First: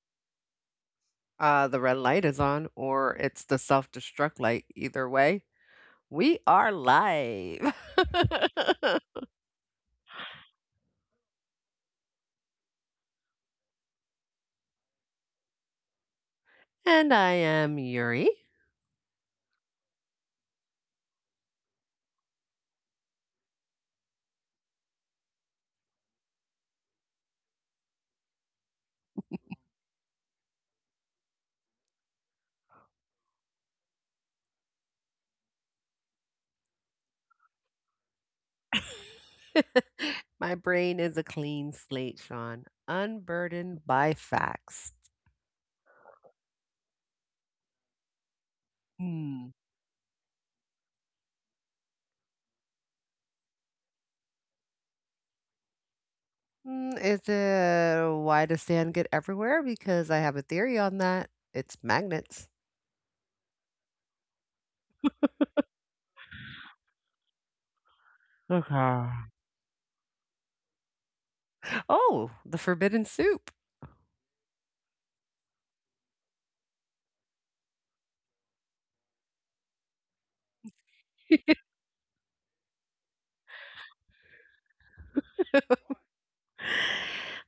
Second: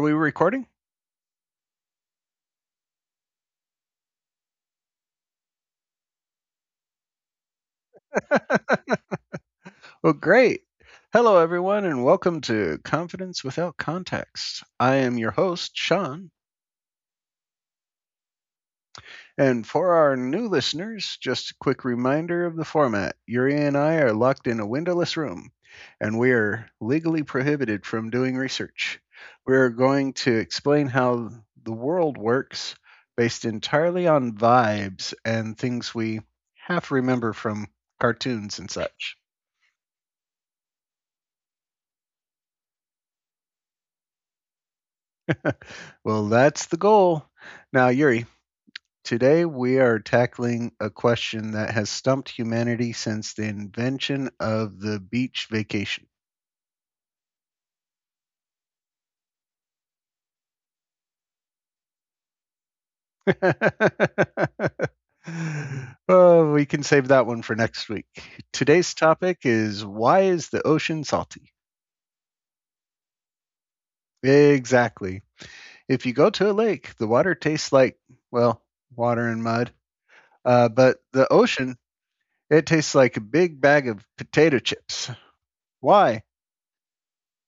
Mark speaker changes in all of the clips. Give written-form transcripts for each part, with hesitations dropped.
Speaker 1: we recording?
Speaker 2: The red light is on or it's the self-destruct light. Either way, we are live.
Speaker 1: Well, great. Hello, everyone, and welcome to Confidence Without Context. I am your host, Sean.
Speaker 2: And I am Yuri.
Speaker 1: And for our new listeners, just a quick reminder of the format, Yuri and I are locked in a windowless room, and we are legally prohibited from doing research. We are going to explain how the world works based entirely on vibes and things we half remember from cartoons and such.
Speaker 2: My brain is a clean slate, Sean, unburdened by facts.
Speaker 1: Well, that's the goal. Now, Yuri, today
Speaker 2: Hmm.
Speaker 1: we are tackling a question that has stumped humanity since the invention of the beach vacation.
Speaker 2: Is it why does sand get everywhere? Because I have a theory on that. It's magnets.
Speaker 1: Oh, we can save that one for next week. Today's
Speaker 2: Okay.
Speaker 1: topic is, why is the ocean salty?
Speaker 2: Oh, the forbidden soup.
Speaker 1: Exactly. If you go to a lake, the water tastes like, well, water and mud. But the ocean, it tastes like a big bag of potato chips. Why?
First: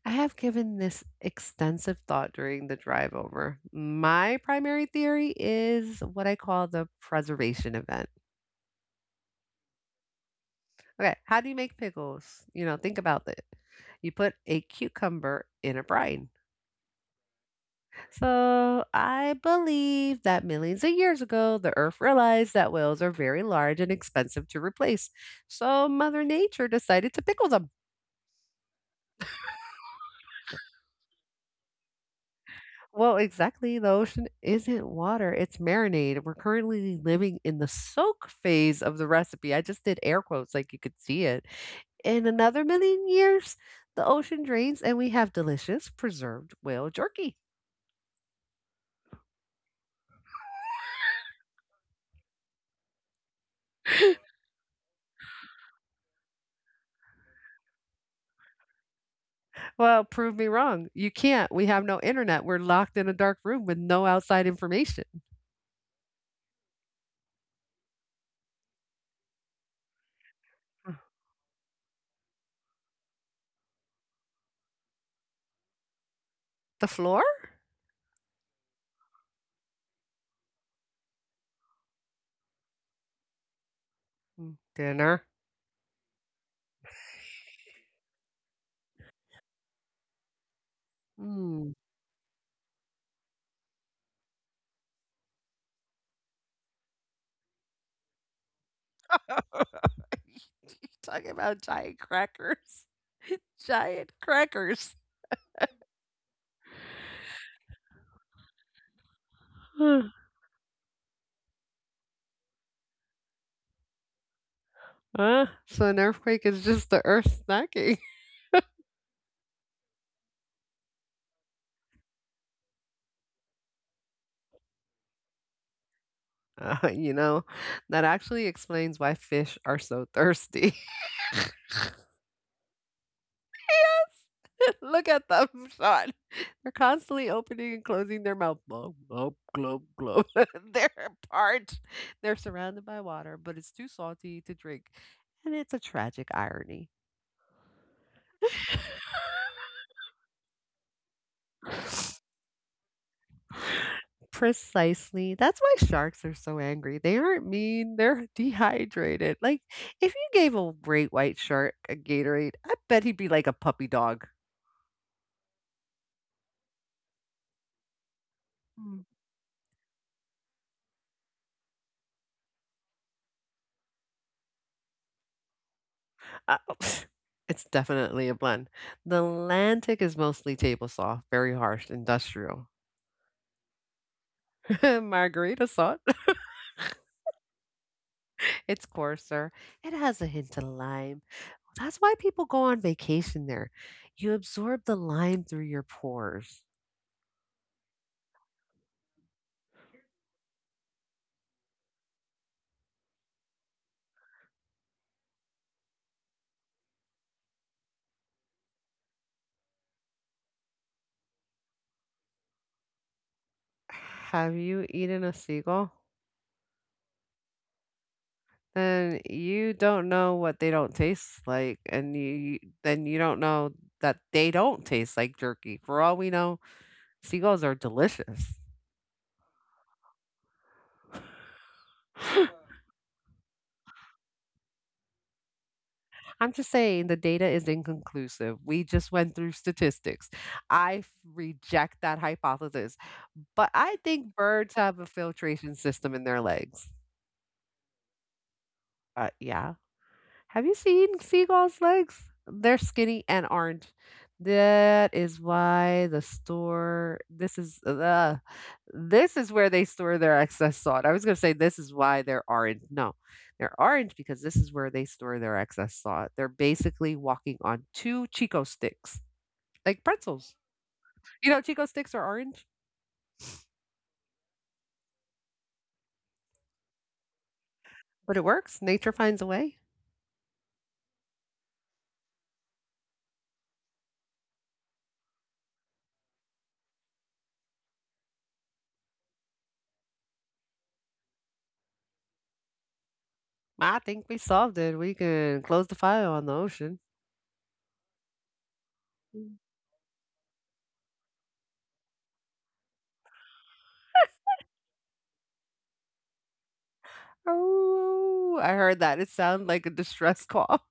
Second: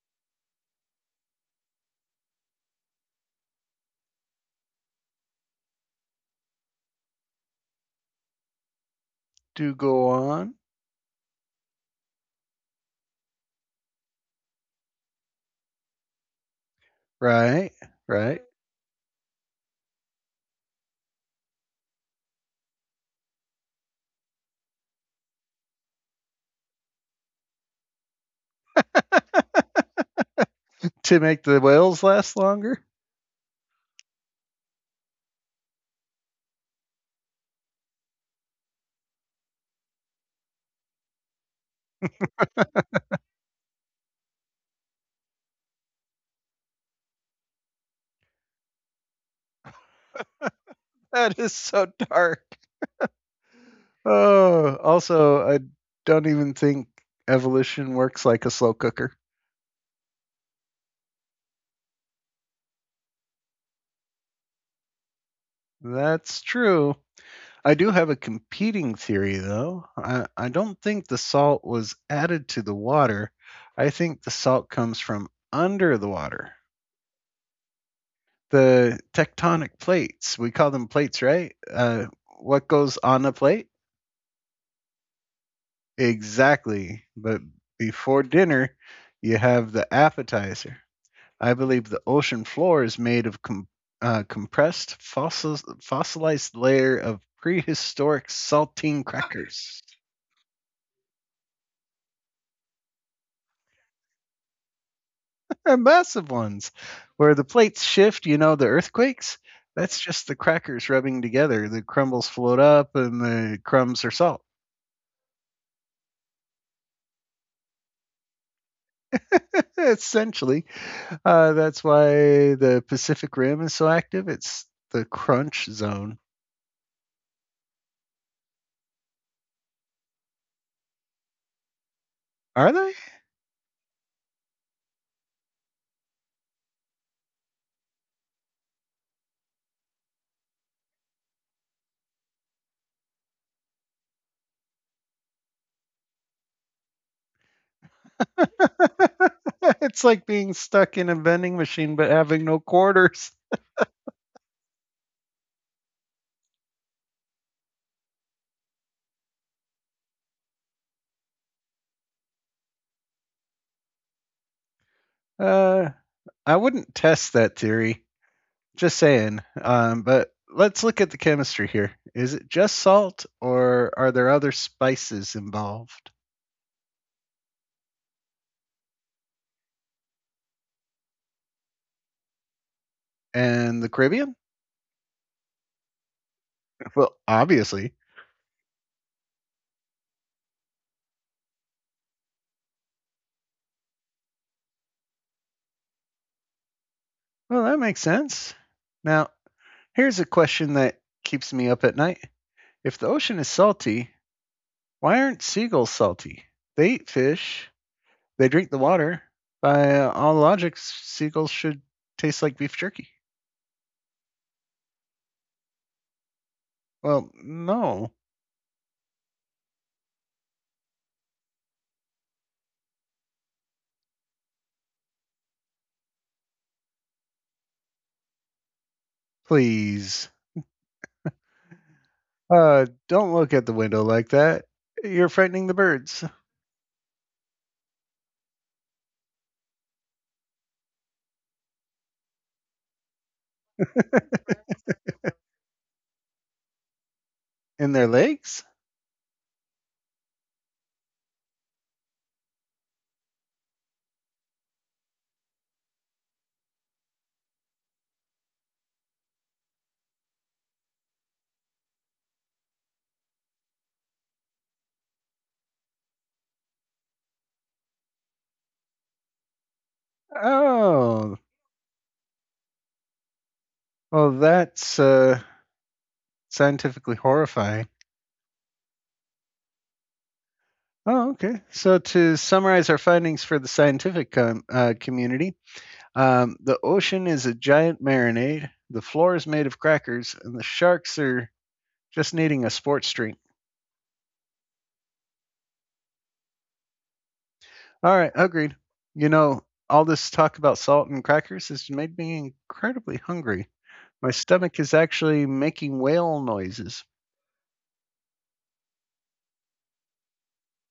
Speaker 2: I have given this extensive thought during the drive over. My primary theory is what I call the preservation event.
Speaker 1: Do go on.
Speaker 2: Okay, how do you make pickles? You know, think about it. You put a cucumber in a brine.
Speaker 1: Right, right.
Speaker 2: So I believe that millions of years ago, the earth realized that whales are very large and expensive to replace. So Mother Nature decided to pickle them.
Speaker 1: To make the whales last longer.
Speaker 2: Well, exactly. The ocean isn't water, it's marinade. We're currently living in the soak phase of the recipe. I just did air quotes like you could see it. In another million years, the ocean drains and we have delicious preserved whale jerky.
Speaker 1: That is so dark. Oh, also, I don't even think evolution works like a slow cooker.
Speaker 2: Well, prove me wrong. You can't. We have no internet. We're locked in a dark room with no outside information.
Speaker 1: That's true. I do have a competing theory, though. I don't think the salt was added to the water. I think the salt comes from under the water.
Speaker 2: The floor?
Speaker 1: The tectonic plates, we call them plates, right? What goes on a plate?
Speaker 2: Dinner.
Speaker 1: Exactly. But before dinner, you have the appetizer. I
Speaker 2: Mm.
Speaker 1: believe the ocean floor is made of compressed fossilized layer of prehistoric saltine crackers.
Speaker 2: You talking about giant crackers, giant crackers.
Speaker 1: They're massive ones where the plates shift, you know, the earthquakes. That's just the crackers rubbing together. The crumbles float up and the crumbs are salt.
Speaker 2: So an earthquake is just the earth snacking.
Speaker 1: Essentially, that's why the Pacific Rim is so active. It's the crunch zone.
Speaker 2: You know, that actually explains why fish are so thirsty.
Speaker 1: Are they?
Speaker 2: Look at them, Sean. They're constantly opening and closing their mouth. Glub, glub, glub, glub. They're parched. They're surrounded by water, but it's too salty to drink. And it's a tragic irony.
Speaker 1: It's like being stuck in a vending machine but having no quarters.
Speaker 2: Precisely. That's why sharks are so angry. They aren't mean, they're dehydrated. Like, if you gave a great white shark a Gatorade, I bet he'd be like a puppy dog.
Speaker 1: Uh, I wouldn't test that theory. Just
Speaker 2: Mm.
Speaker 1: saying. But let's look at the chemistry here. Is it just salt, or are there other spices involved?
Speaker 2: Uh, it's definitely a blend. The Atlantic is mostly table saw, very harsh, industrial.
Speaker 1: And the Caribbean?
Speaker 2: Margarita salt.
Speaker 1: Well, obviously.
Speaker 2: It's coarser. It has a hint of lime. That's why people go on vacation there. You absorb the lime through your pores.
Speaker 1: Well, that makes sense. Now, here's a question that keeps me up at night. If the ocean is salty, why aren't seagulls salty? They eat fish, they drink the water. By all logic, seagulls should taste like beef jerky.
Speaker 2: Have you eaten a seagull?
Speaker 1: Well, no,
Speaker 2: Then you don't know what they don't taste like, and you don't know that they don't taste like jerky. For all we know, seagulls are delicious.
Speaker 1: please. Don't look at the window like that. You're frightening the birds.
Speaker 2: I'm just saying the data is inconclusive. We just went through statistics. I f- Reject that hypothesis, but I think birds have a filtration system in their legs.
Speaker 1: In their legs?
Speaker 2: Yeah, have you seen seagulls' legs? They're skinny and orange. That is why the store. This is where they store their excess salt. I was gonna say this is why they're orange. No, they're orange because this is where they store their excess salt. They're basically walking on two Chico sticks, like pretzels.
Speaker 1: Oh,
Speaker 2: You know, Chico sticks are orange,
Speaker 1: well, that's scientifically horrifying.
Speaker 2: but it works. Nature finds a way.
Speaker 1: Oh, okay. So to summarize our findings for the scientific community, the ocean is a giant marinade. The floor is made of crackers, and the sharks are just needing a sports drink.
Speaker 2: I think we solved it. We can close the file on the ocean.
Speaker 1: All right, agreed. You know, all this talk about salt and crackers has made me incredibly hungry. My stomach is actually making whale noises.
Speaker 2: Oh, I heard that. It sounded like a distress call.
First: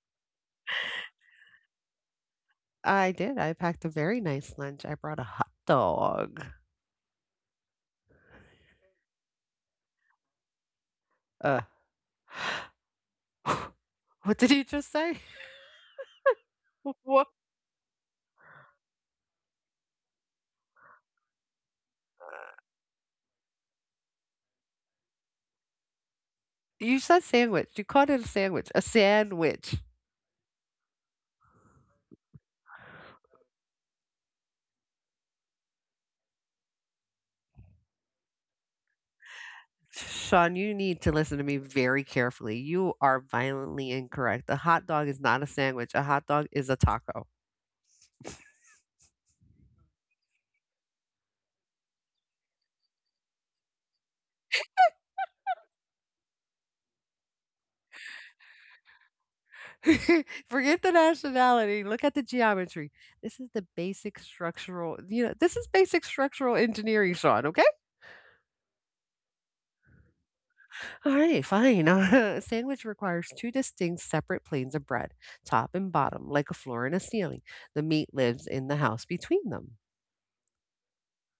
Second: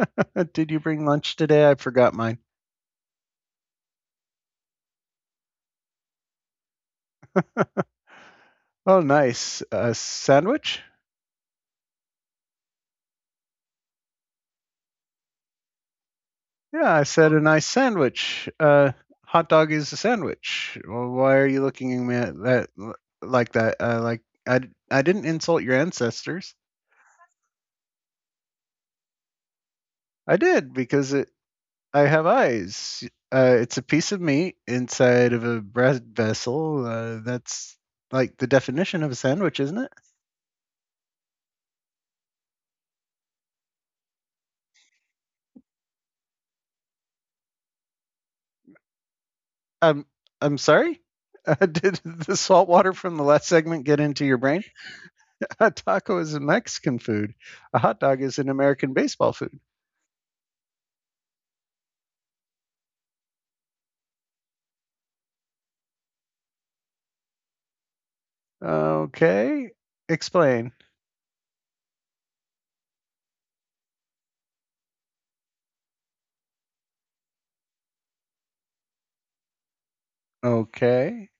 Speaker 1: Did you bring lunch today? I forgot mine.
Speaker 2: I did. I packed a very nice lunch. I brought a hot dog.
Speaker 1: Oh, nice. A sandwich?
Speaker 2: Uh, what did you just say?
Speaker 1: Yeah, I
Speaker 2: What?
Speaker 1: said a nice sandwich. Hot dog is a sandwich. Well, why are you looking at me at that like that? Like I didn't insult your ancestors.
Speaker 2: You said sandwich. You called it a sandwich. A sandwich.
Speaker 1: I did because it I have eyes. It's a piece of meat inside of a bread vessel. That's like the definition of a sandwich, isn't it?
Speaker 2: Sean, you need to listen to me very carefully. You are violently incorrect. A hot dog is not a sandwich. A hot dog is a taco.
Speaker 1: Um, I'm sorry. Did the salt water from the last segment get into your brain? A taco is a Mexican food. A hot dog is an American baseball food.
Speaker 2: Forget the nationality. Look at the geometry. This is basic structural engineering, Sean, okay?
Speaker 1: Okay, explain.
Speaker 2: Alright, fine. A sandwich requires two distinct separate planes of bread, top and bottom, like a floor and a ceiling. The meat lives in the house between them.
Speaker 1: Okay.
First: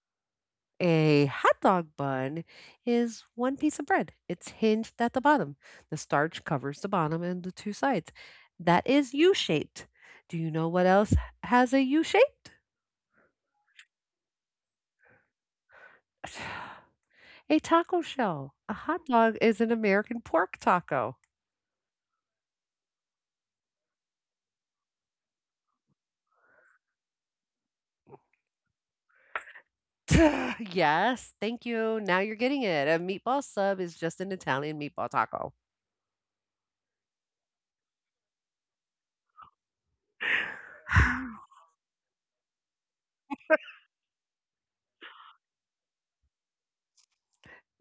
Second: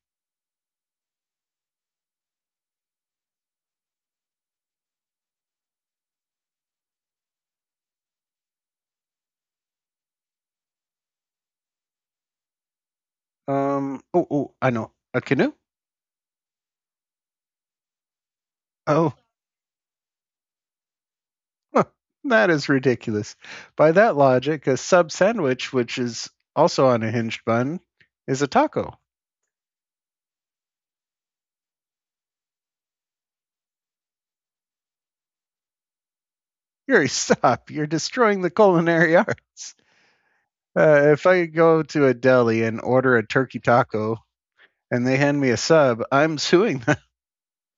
Speaker 2: A hot dog bun is one piece of bread. It's hinged at the bottom. The starch covers the bottom and the two sides. That is U-shaped. Do you know what else has a U-shaped?
Speaker 1: Oh, oh, I know. A canoe.
Speaker 2: A taco shell. A hot
Speaker 1: Oh,
Speaker 2: dog is an American pork taco.
Speaker 1: that is ridiculous. By that logic, a sub sandwich, which is also on a hinged bun, is a taco.
Speaker 2: Yes, thank you. Now you're getting it. A meatball sub is just an Italian meatball taco.
Speaker 1: Yuri, stop. You're destroying the culinary arts. If I go to a deli and order a turkey taco and they hand me a sub, I'm suing them.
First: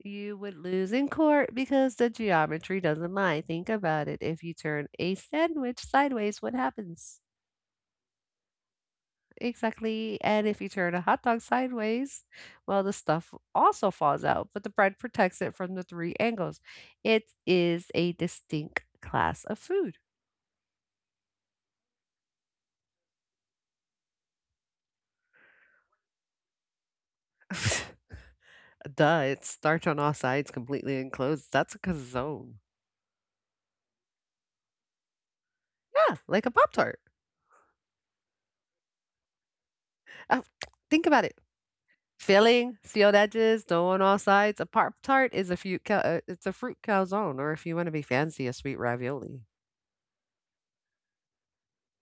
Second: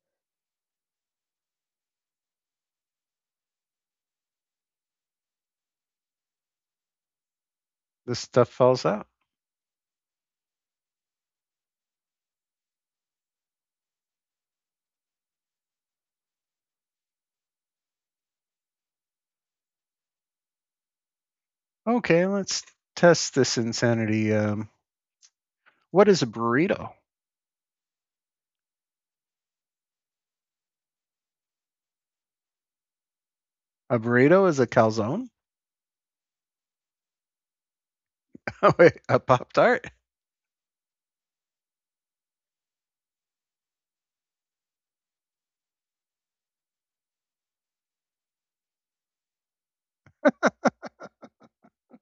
Speaker 2: You would lose in court because the geometry doesn't lie. Think about it. If you turn a sandwich sideways, what happens?
Speaker 1: This stuff falls out.
Speaker 2: Exactly. And if you turn a hot dog sideways, well, the stuff also falls out, but the bread protects it from the three angles. It is a distinct class of food.
Speaker 1: Okay, let's test this insanity. What is a burrito?
Speaker 2: Duh, it's starch on all sides, completely enclosed. That's a calzone.
Speaker 1: A burrito is a calzone?
Speaker 2: Yeah, like a Pop Tart.
Speaker 1: Wait, a Pop Tart?
Speaker 2: Uh, think about it. Filling, sealed edges, dough on all sides. A Pop Tart is a it's a fruit calzone, or if you want to be fancy, a sweet ravioli.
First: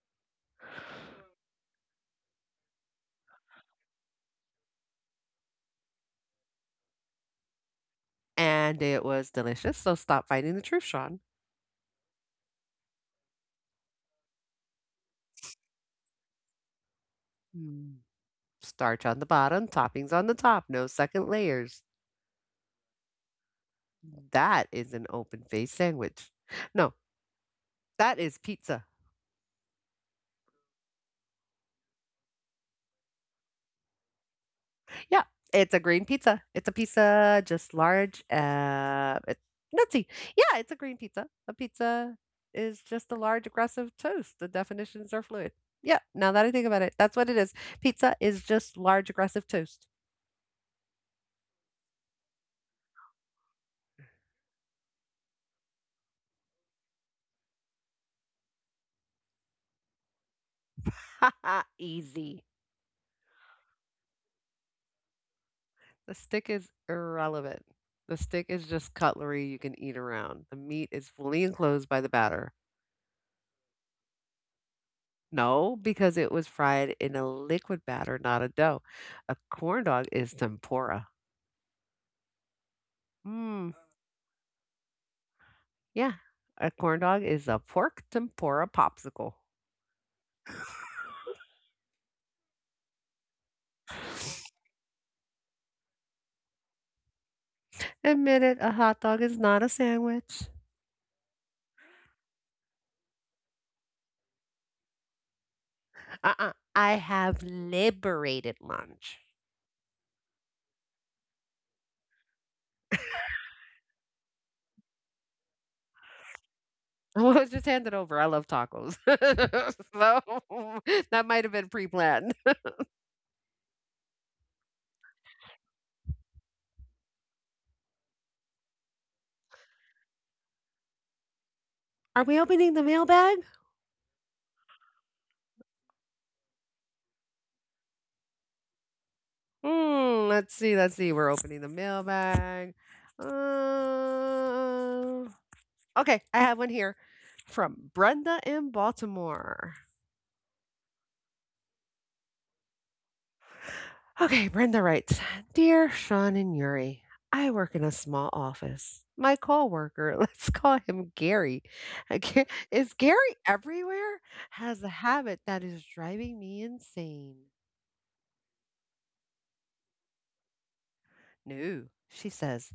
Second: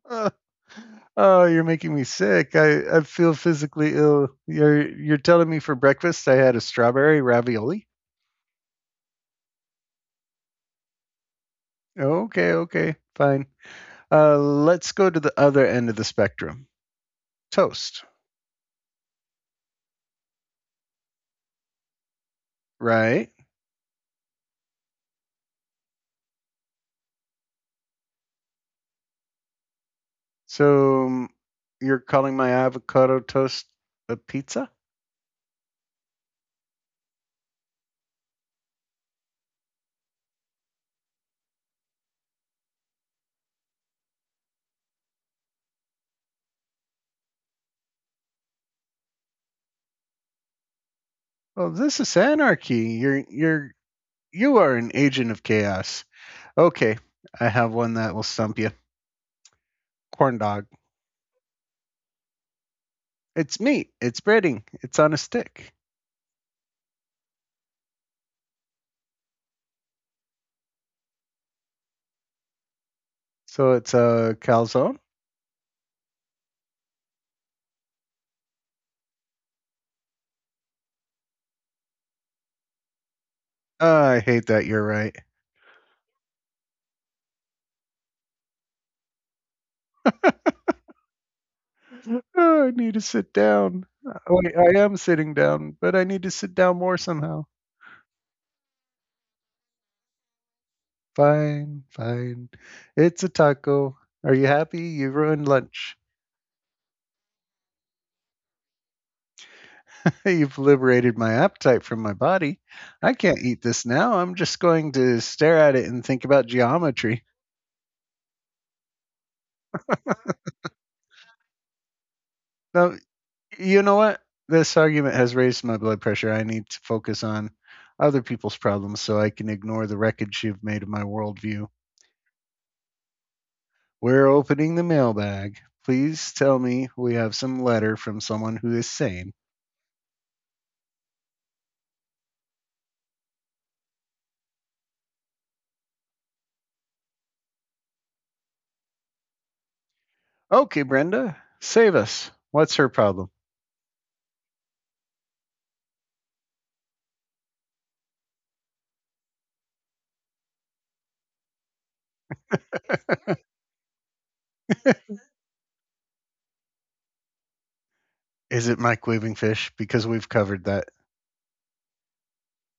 Speaker 1: Uh, oh, you're making me sick. I feel physically ill. You're telling me for breakfast I had a strawberry ravioli?
Speaker 2: And it was delicious. So stop fighting the truth, Sean.
Speaker 1: Okay, okay, fine. Let's go to the other end of the spectrum.
Speaker 2: Mm,
Speaker 1: Toast,
Speaker 2: Starch on the bottom, toppings on the top, no second layers.
Speaker 1: right?
Speaker 2: That is an open faced sandwich. No, that is pizza.
Speaker 1: So you're calling my avocado toast a pizza?
Speaker 2: Yeah, it's a green pizza. It's a pizza just large. It's nutsy. Yeah, it's a green pizza. A pizza is just a large aggressive toast. The definitions are fluid. Yeah, now that I think about it, that's what it is. Pizza is just large aggressive toast.
Speaker 1: Well, this is anarchy. You're you are an agent of chaos. Okay, I have one that will stump you. Corn dog.
Speaker 2: Easy.
Speaker 1: It's meat. It's breading. It's on a stick.
Speaker 2: The stick is irrelevant. The stick is just cutlery you can eat around. The meat is fully enclosed by the batter.
Speaker 1: So it's a calzone.
Speaker 2: No, because it was fried in a liquid batter, not a dough. A corn dog is tempura. Mmm.
Speaker 1: Ah, I hate that. You're right.
Speaker 2: Yeah, a corn dog is a pork tempura popsicle.
Speaker 1: Oh, I need to sit down. Wait, I am sitting down, but I need to sit down more somehow.
Speaker 2: Admit it, a hot dog is not a sandwich.
Speaker 1: Fine, fine. It's a taco. Are you happy? You ruined lunch.
Speaker 2: Uh-uh. I have liberated lunch.
Speaker 1: You've liberated my appetite from my body. I can't eat this now. I'm just going to stare at it and think about geometry.
Speaker 2: Well, just hand it over. I love tacos. So that might have been pre-planned.
Speaker 1: No, you know what? This argument has raised my blood pressure. I need to focus on other people's problems so I can ignore the wreckage you've made of my worldview.
Speaker 2: Are we opening the mailbag?
Speaker 1: We're opening the mailbag. Please tell me we have some letter from someone who is sane.
Speaker 2: Hmm, let's see, let's see. We're opening the mailbag. Uh, okay, I have one here from Brenda in Baltimore.
Speaker 1: Okay, Brenda, save us. What's her problem?
Speaker 2: Okay, Brenda writes, "Dear Sean and Yuri, I work in a small office. My coworker, let's call him Gary." I can't— is Gary everywhere? "Has a habit that is driving me insane."
Speaker 1: Is it microwaving fish? Because we've covered that.
Speaker 2: No, she says.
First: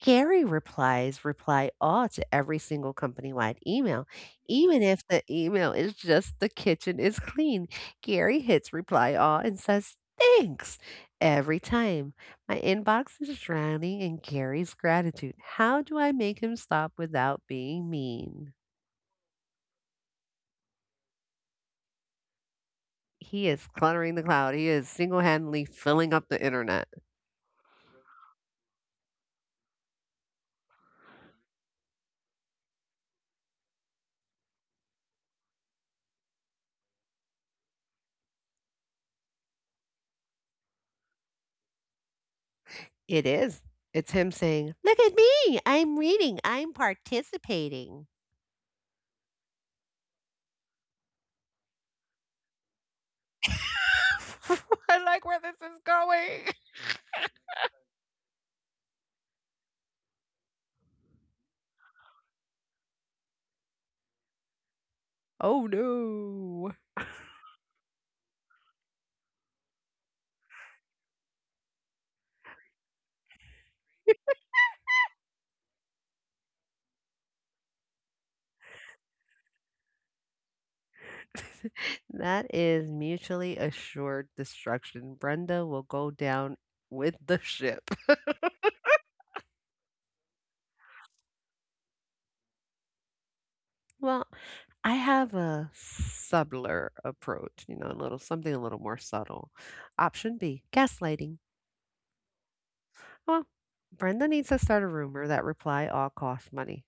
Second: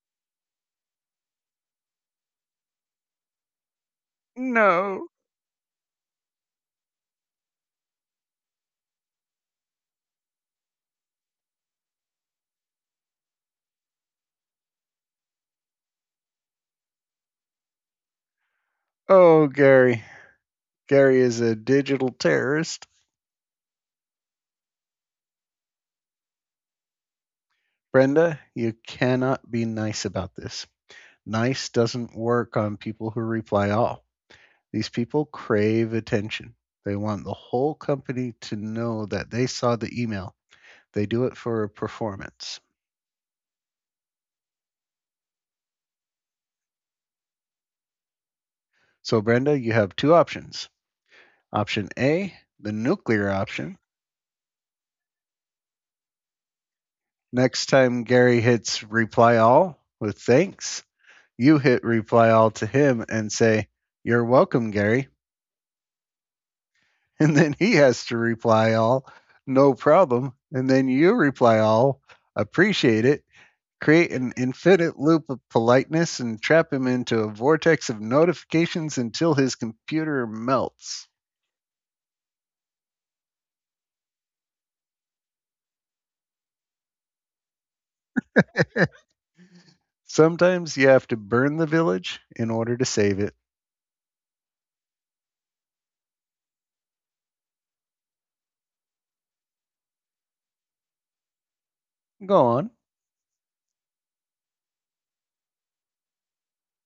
Speaker 2: "Gary replies reply all to every single company-wide email, even if
Speaker 1: No.
Speaker 2: the email is just the kitchen is clean. Gary hits reply all and says thanks every time. My inbox is drowning in Gary's gratitude. How do I make him stop without being mean?"
Speaker 1: Oh, Gary. Gary is a digital terrorist.
Speaker 2: He is cluttering the cloud. He is single-handedly filling up the internet.
Speaker 1: Brenda, you cannot be nice about this. Nice doesn't work on people who reply all. These people crave attention. They want the whole company to know that they saw the email. They do it for performance.
Speaker 2: It is. It's him saying, "Look at me. I'm reading. I'm participating."
Speaker 1: So, Brenda, you have two options. Option A, the nuclear option. Next time Gary hits reply all with thanks, you hit reply all to him and say, you're welcome, Gary.
Speaker 2: Oh no.
Speaker 1: And then he has to reply all, no problem. And then you reply all, appreciate it. Create an infinite loop of politeness and trap him into a vortex of notifications until his computer melts.
Speaker 2: That is mutually assured destruction. Brenda will go down with the ship.
Speaker 1: Sometimes you have to burn the village in order to save it.
Speaker 2: Well, I have a subtler approach, you know, a little something a little more subtle. Option B, gaslighting.
Speaker 1: Go on.
Speaker 2: Well, Brenda needs to start a rumor that reply all costs money,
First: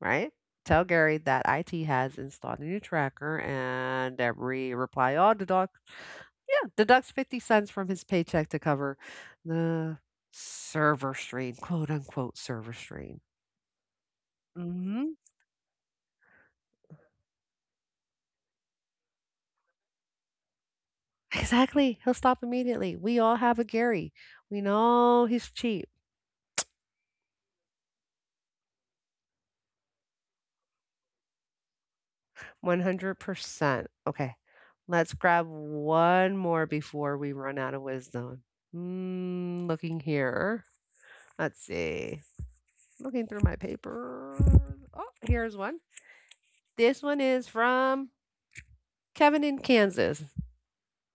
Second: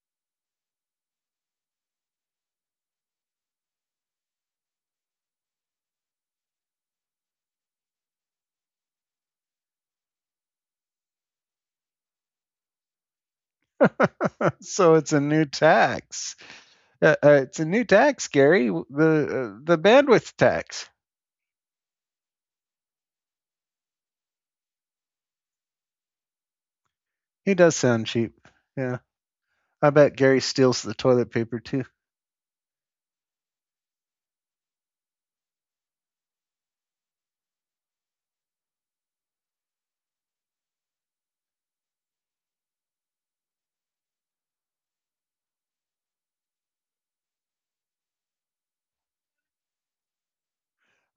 Speaker 2: right? Tell Gary that IT has installed a new tracker and every reply all deduct yeah, deducts 50 cents from his paycheck to cover the server stream, quote unquote server stream.
Speaker 1: So it's
Speaker 2: Hmm.
Speaker 1: a new tax. Uh, it's a new tax, Gary. The the bandwidth tax.
Speaker 2: Exactly. He'll stop immediately. We all have a Gary. We know he's cheap.
Speaker 1: He does sound cheap. Yeah, I bet Gary steals the toilet paper too.
Speaker 2: 100%. Okay. Let's grab one more before we run out of wisdom. Mm, looking here. Let's see. Looking through my paper. Oh, here's one. This one is from Kevin in Kansas.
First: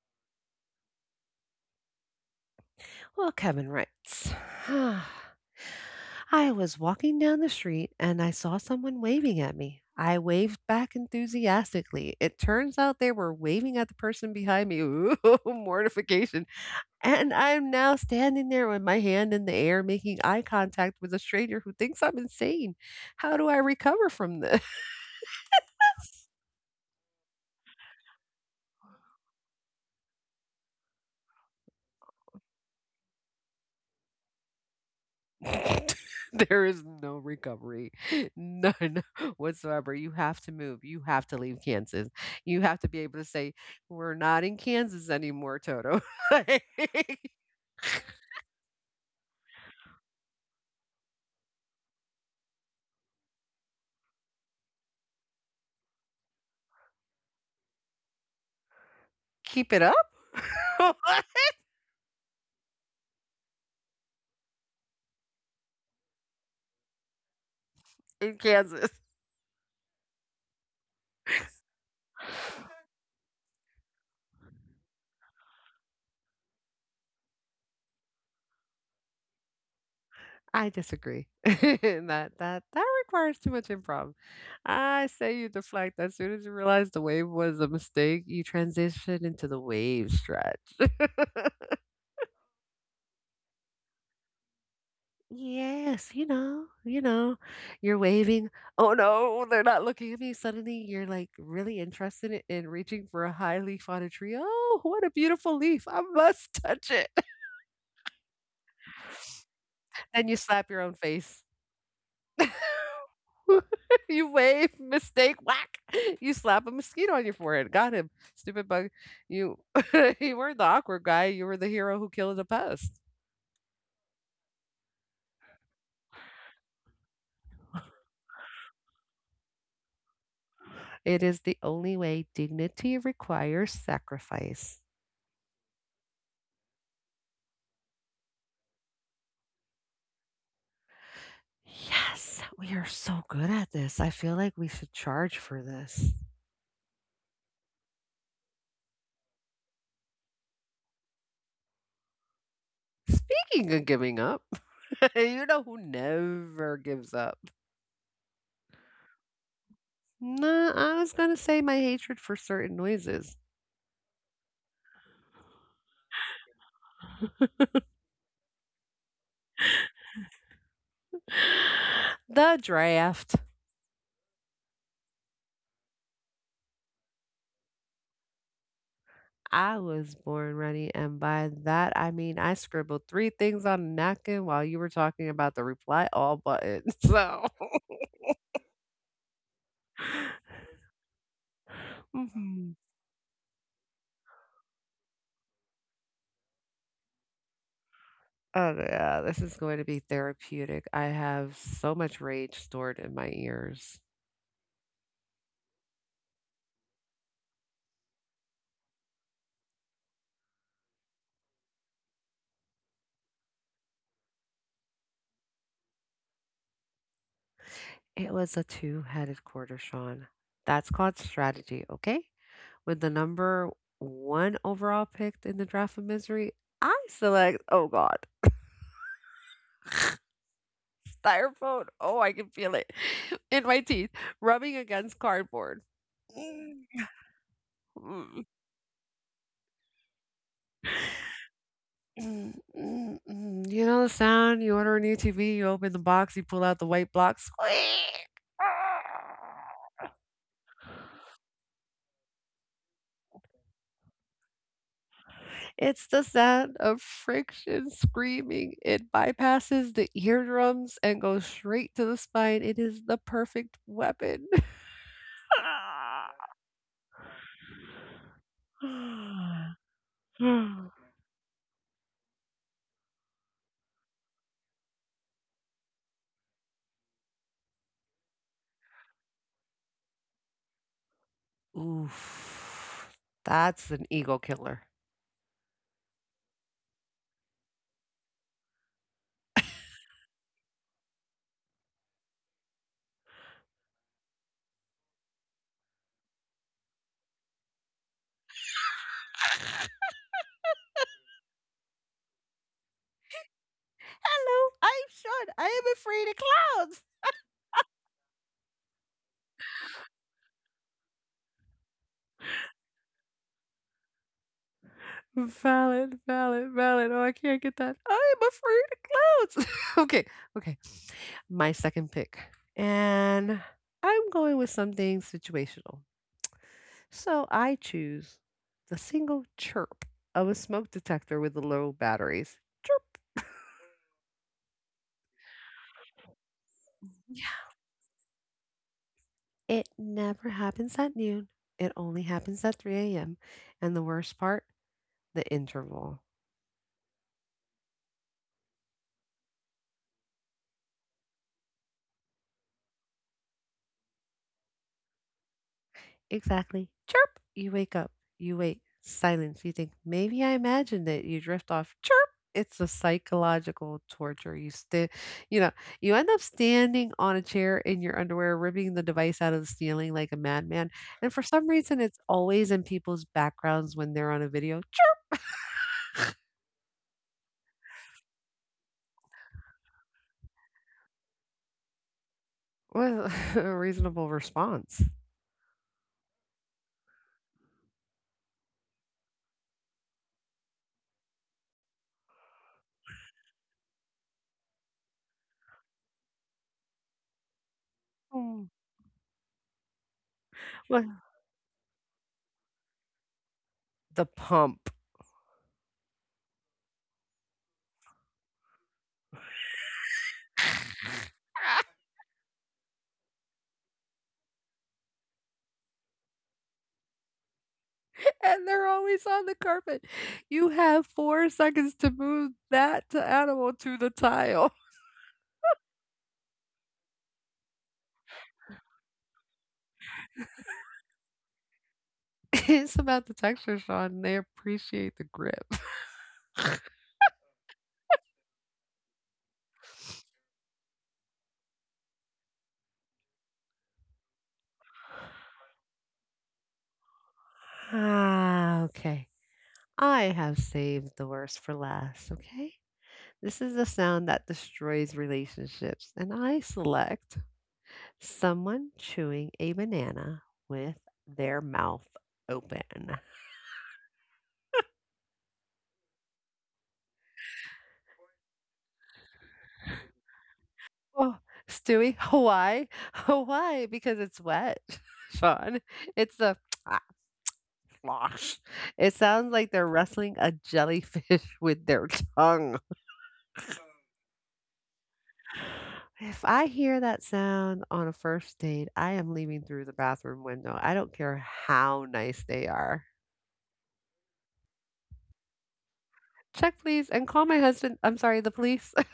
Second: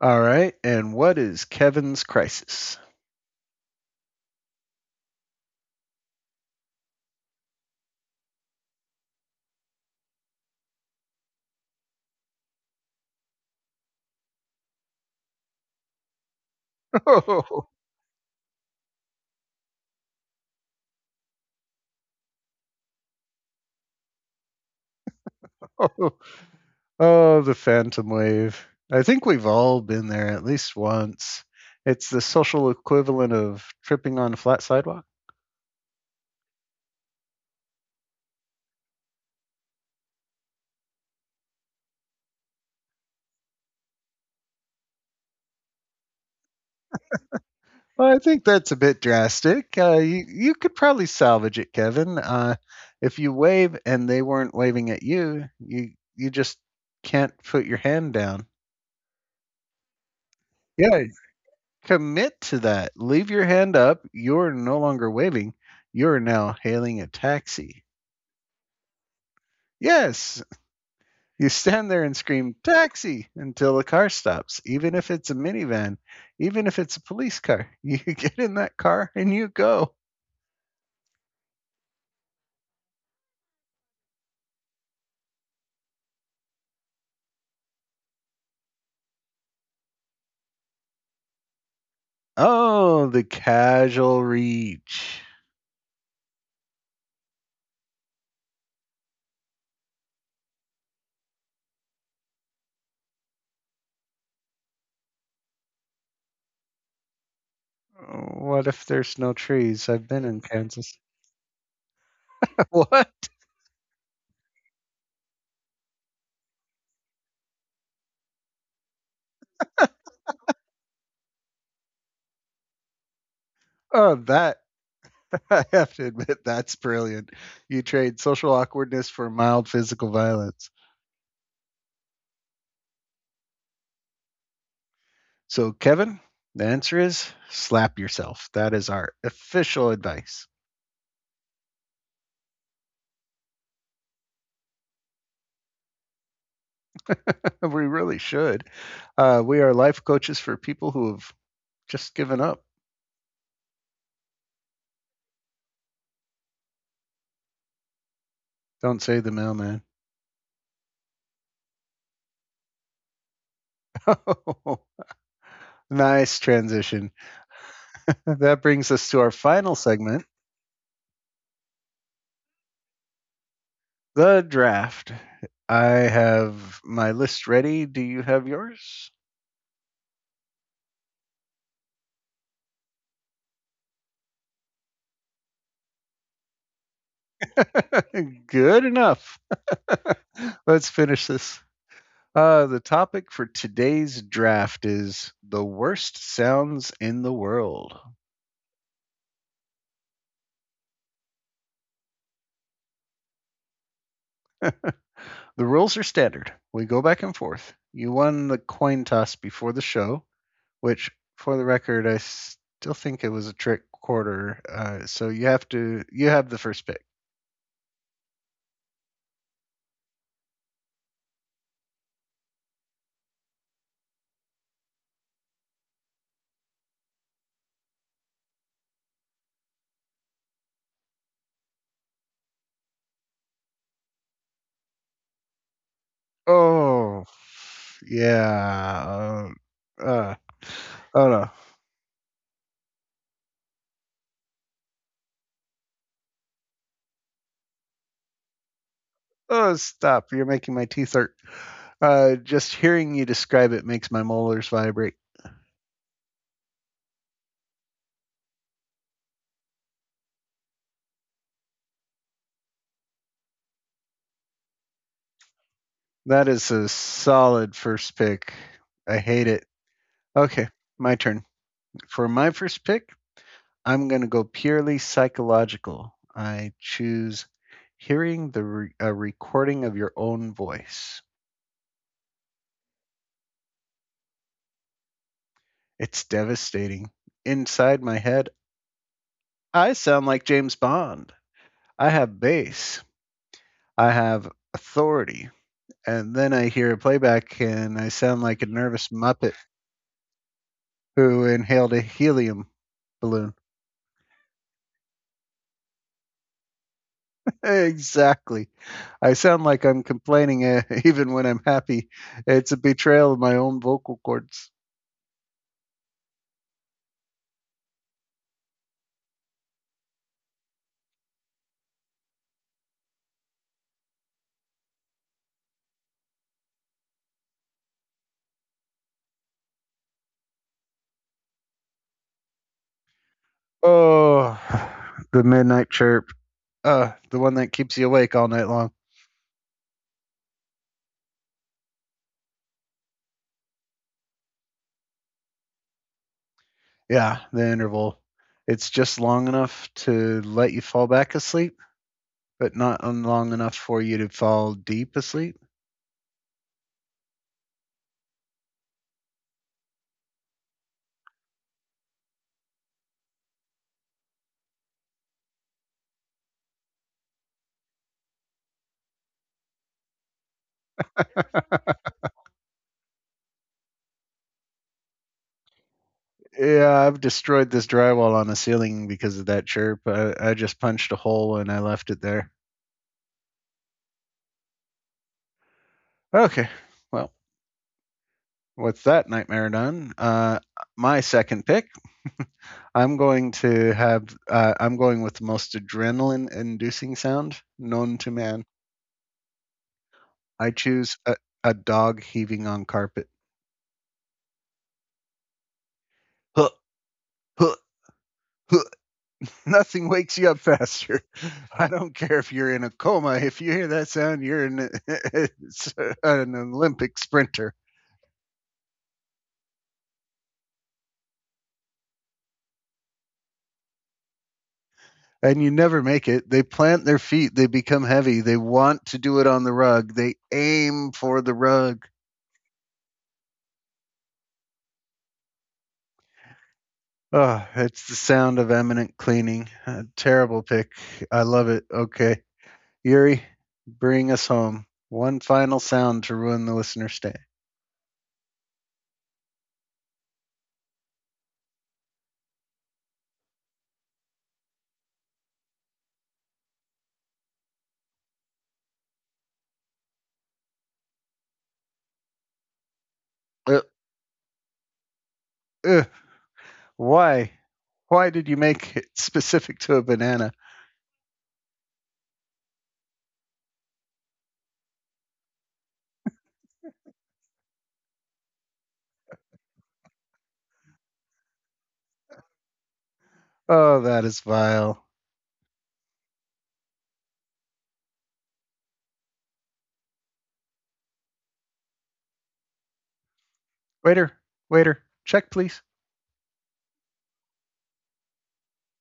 Speaker 1: All right, and what is Kevin's crisis?
Speaker 2: Well, Kevin writes, "I was walking down the street and I saw someone waving at me. I waved back enthusiastically. It turns out they were waving at the person behind me." Ooh, mortification. "And I'm now standing there with my hand in the air making eye contact with a stranger who thinks I'm insane. How do I recover from this?"
Speaker 1: Oh, oh, oh, the phantom wave. I think we've all been there at least once. It's the social equivalent of tripping on a flat sidewalk.
Speaker 2: There is no recovery. None whatsoever. You have to move. You have to leave Kansas. You have to be able to say, "We're not in Kansas anymore, Toto." Like,
Speaker 1: Well, I think that's a bit drastic. You could probably salvage it, Kevin. If you wave and they weren't waving at you, you just can't put your hand down.
Speaker 2: keep it up
Speaker 1: Yeah, commit to that. Leave your hand up. You're no longer waving. You're now hailing a taxi.
Speaker 2: in Kansas.
Speaker 1: Yes, you stand there and scream, taxi, until the car stops, even if it's a minivan, even if it's a police car. You get in that car and you go.
Speaker 2: I disagree. That requires too much improv. I say you deflect as soon as you realize the wave was a mistake. You transition into the wave stretch.
Speaker 1: Oh, the casual reach.
Speaker 2: Yes, you're waving. Oh no, they're not looking at me. Suddenly, you're like really interested in reaching for a high leaf on a tree. Oh, what a beautiful leaf! I must touch it.
Speaker 1: What if there's no trees? I've been
Speaker 2: Then you
Speaker 1: in
Speaker 2: slap your own
Speaker 1: Kansas.
Speaker 2: face.
Speaker 1: What?
Speaker 2: You wave, mistake, whack. You slap a mosquito on your forehead. Got him. Stupid bug. You you weren't the awkward guy. You were the hero who killed a pest.
Speaker 1: Oh, that, I have to admit, that's brilliant. You trade social awkwardness for mild physical violence.
Speaker 2: It is the only way dignity requires sacrifice.
Speaker 1: So, Kevin, the answer is slap yourself. That is our official advice.
Speaker 2: Yes, we are so good at this. I feel like we should charge for this.
Speaker 1: We really should. We are life coaches for people who have just given up.
Speaker 2: Speaking of giving up, you know who never gives up?
Speaker 1: Don't say the mailman.
Speaker 2: No, I was going to say my hatred for certain noises.
Speaker 1: Nice transition. That brings us to our final segment,
Speaker 2: The draft.
Speaker 1: the draft. I have my list ready. Do you have yours?
Speaker 2: I was born ready, and by that I mean I scribbled three things on a napkin while you were talking about the reply all button. So,
Speaker 1: Good enough. Let's finish this.
Speaker 2: mhm.
Speaker 1: The topic for today's draft is the worst sounds in the world.
Speaker 2: Oh yeah, this is going to be therapeutic. I have so much rage stored in my ears.
Speaker 1: The rules are standard. We go back and forth. You won the coin toss before the show, which, for the record, I still think it was a trick quarter. So you have the first pick.
Speaker 2: It was a two-headed quarter, Sean. That's called strategy, okay? With the number one overall picked in the draft of misery, I select. Oh God. Styrofoam. Oh, I can feel it in my teeth, rubbing against cardboard. Mm,
Speaker 1: Oh,
Speaker 2: Mm,
Speaker 1: yeah. Uh, oh no.
Speaker 2: mm. You know the sound? You order a new TV, you open the box, you pull out the white block. Squeak!
Speaker 1: Oh, stop! You're making my teeth hurt. Just hearing you describe it makes my molars vibrate.
Speaker 2: It's the sound of friction screaming. It bypasses the eardrums and goes straight to the spine. It is the perfect weapon.
Speaker 1: That is a solid first pick. I hate it. Okay, my turn. For my first pick, I'm going to go purely psychological. I choose hearing a recording of your own voice.
Speaker 2: Oof. That's an ego killer.
Speaker 1: It's devastating. Inside my head, I sound like James Bond. I have bass. I have authority. And then I hear a playback and I sound like a nervous muppet who inhaled a helium balloon.
Speaker 2: Hello, I'm Sean. I am afraid of
Speaker 1: Exactly. I sound like I'm complaining, even when I'm happy. It's a betrayal of my own vocal cords.
Speaker 2: clowns. Valid, valid, valid. Oh, I can't get that. I am afraid of clowns. Okay, okay. My second pick. And I'm going with something situational. So I choose the single chirp of a smoke detector with the low batteries. Chirp.
Speaker 1: Oh, the midnight chirp. The one that keeps you awake all night long.
Speaker 2: It never happens at noon. It only happens at 3 a.m. And the worst part, the interval.
Speaker 1: Yeah, the interval. It's just long enough to let you fall back asleep, but not long enough for you to fall deep asleep.
Speaker 2: Exactly. Chirp. You wake up. You wait. Silence. You think, maybe I imagined it. You drift off. Chirp. It's a psychological torture. You stay, you know, you end up standing on a chair in your underwear, ripping the device out of the ceiling like a madman. And for some reason, it's always in people's backgrounds when they're on a video. Chirp.
Speaker 1: Yeah, I've destroyed this drywall on the ceiling because of that chirp. I just punched a hole and I left it there.
Speaker 2: What a a reasonable response.
Speaker 1: Okay, well, with that nightmare done, my second pick I'm going to have. I'm going with the most adrenaline-inducing sound known to
Speaker 2: Mm.
Speaker 1: man. I
Speaker 2: Well,
Speaker 1: choose a dog heaving on carpet.
Speaker 2: the pump.
Speaker 1: Huh, huh, huh. Nothing wakes you up faster. I don't care if you're in a coma. If you hear that sound, you're in it's an Olympic sprinter,
Speaker 2: And they're always on the carpet. You have 4 seconds to move that t animal to the tile.
Speaker 1: and you never make it. They plant their feet. They become heavy. They want to do it on the rug. They aim for the rug.
Speaker 2: It's about the texture, Sean. They appreciate the grip.
Speaker 1: Oh, it's the sound of eminent cleaning. A terrible pick. I love it. Okay. Yuri, bring us home. One final sound to ruin the listener's day.
Speaker 2: Ah, okay. I have saved the worst for last, okay? This is the sound that destroys relationships, and I select someone chewing a banana with their mouth open.
Speaker 1: Uh, uh, why? Why did you make it specific to a banana?
Speaker 2: Oh, Stewie, Hawaii, Hawaii, because it's wet, Sean. It's the a It sounds like they're wrestling a jellyfish with their tongue.
Speaker 1: Oh, that is vile.
Speaker 2: If I hear that sound on a first date, I am leaving through the bathroom window. I don't care how nice they are.
Speaker 1: Waiter, waiter, check please.
Speaker 2: Check, please, and call my husband. I'm sorry, the police.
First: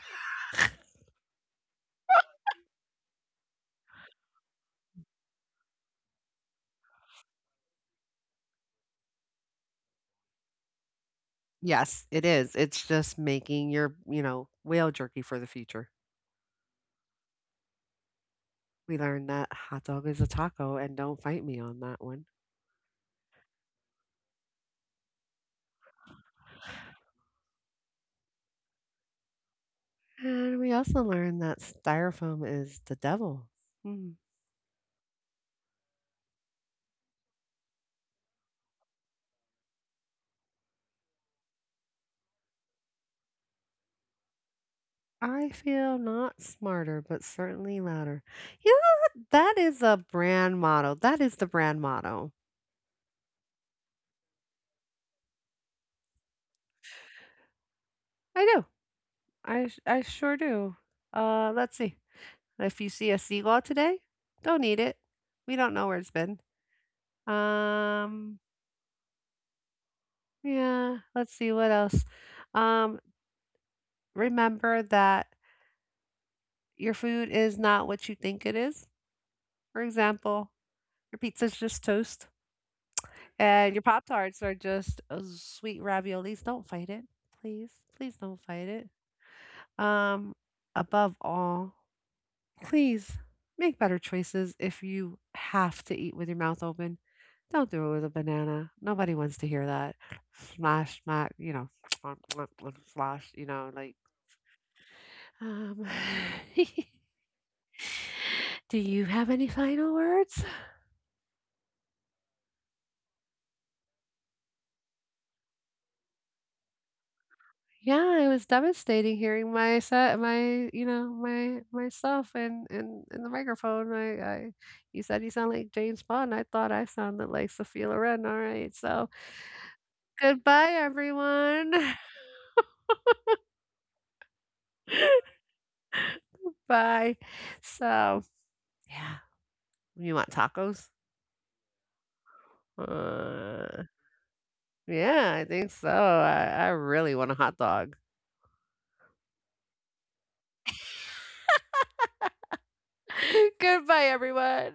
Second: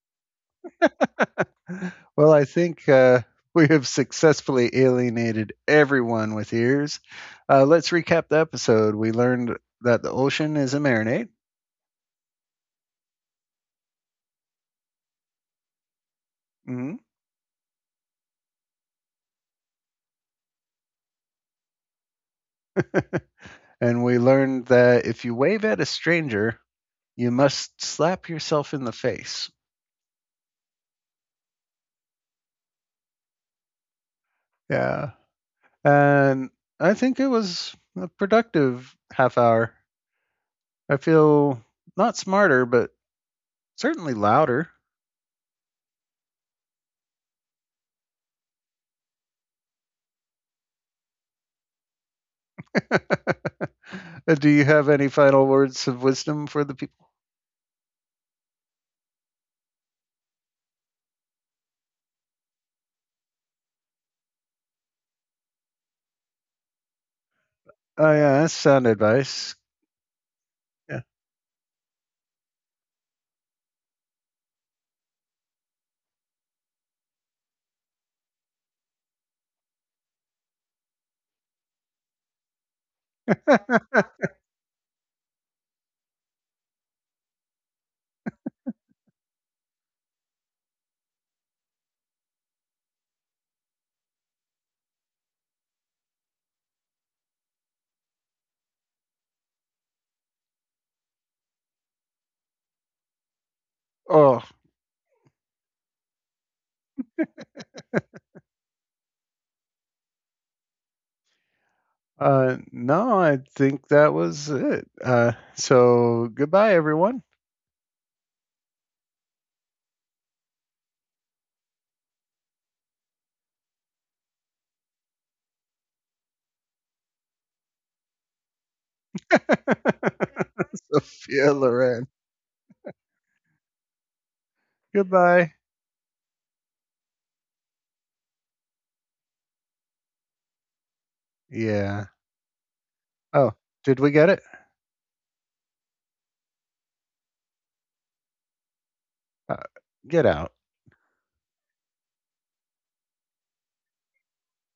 Speaker 1: Well, I think we have successfully alienated everyone with ears. Let's recap the episode. We learned that the ocean is a marinade.
Speaker 2: Yes, it is. It's just making your whale jerky for the future.
Speaker 1: Mm
Speaker 2: We learned that hot dog is a taco, and don't fight me on that one.
Speaker 1: hmm. And we learned that if you wave at a stranger, you must slap yourself in the face.
Speaker 2: And we also learned that styrofoam is the devil. Hmm.
Speaker 1: Yeah. And I think it was a productive half hour. I feel not smarter, but certainly louder.
Speaker 2: I feel not smarter, but certainly louder. Yeah, that is a brand motto. That is the brand motto.
Speaker 1: Do you have any final words of wisdom for the people?
Speaker 2: I do. I sure do. Let's see. If you see a seagull today, don't eat it. We don't know where it's been.
Speaker 1: Oh,
Speaker 2: Um,
Speaker 1: yeah, that's sound advice.
Speaker 2: yeah,
Speaker 1: Yeah.
Speaker 2: let's see what else. Um, remember that your food is not what you think it is. For example, your pizza's just toast. And your Pop Tarts are just sweet raviolis. Don't fight it. Please, please don't fight it. Um, Above all, please make better choices if you have to eat with your mouth open. Don't do it with a banana. Nobody wants to hear that. Smash, smack, you know, slosh.
Speaker 1: Oh,
Speaker 2: Um, do you have any final words?
Speaker 1: no, I think that was it. So goodbye, everyone.
Speaker 2: Yeah, it was devastating hearing my set, my you know, my myself and in the microphone. I you said you sound like James Bond. I thought I sounded like Sophia Loren. All right. So, goodbye,
Speaker 1: Sophia
Speaker 2: everyone.
Speaker 1: Loren. Goodbye.
Speaker 2: Bye. So, yeah. You want tacos?
Speaker 1: Yeah. Oh,
Speaker 2: Uh,
Speaker 1: did we get it?
Speaker 2: yeah, I think so. I really want a hot dog.
Speaker 1: Uh, get out.
Speaker 2: Goodbye, everyone.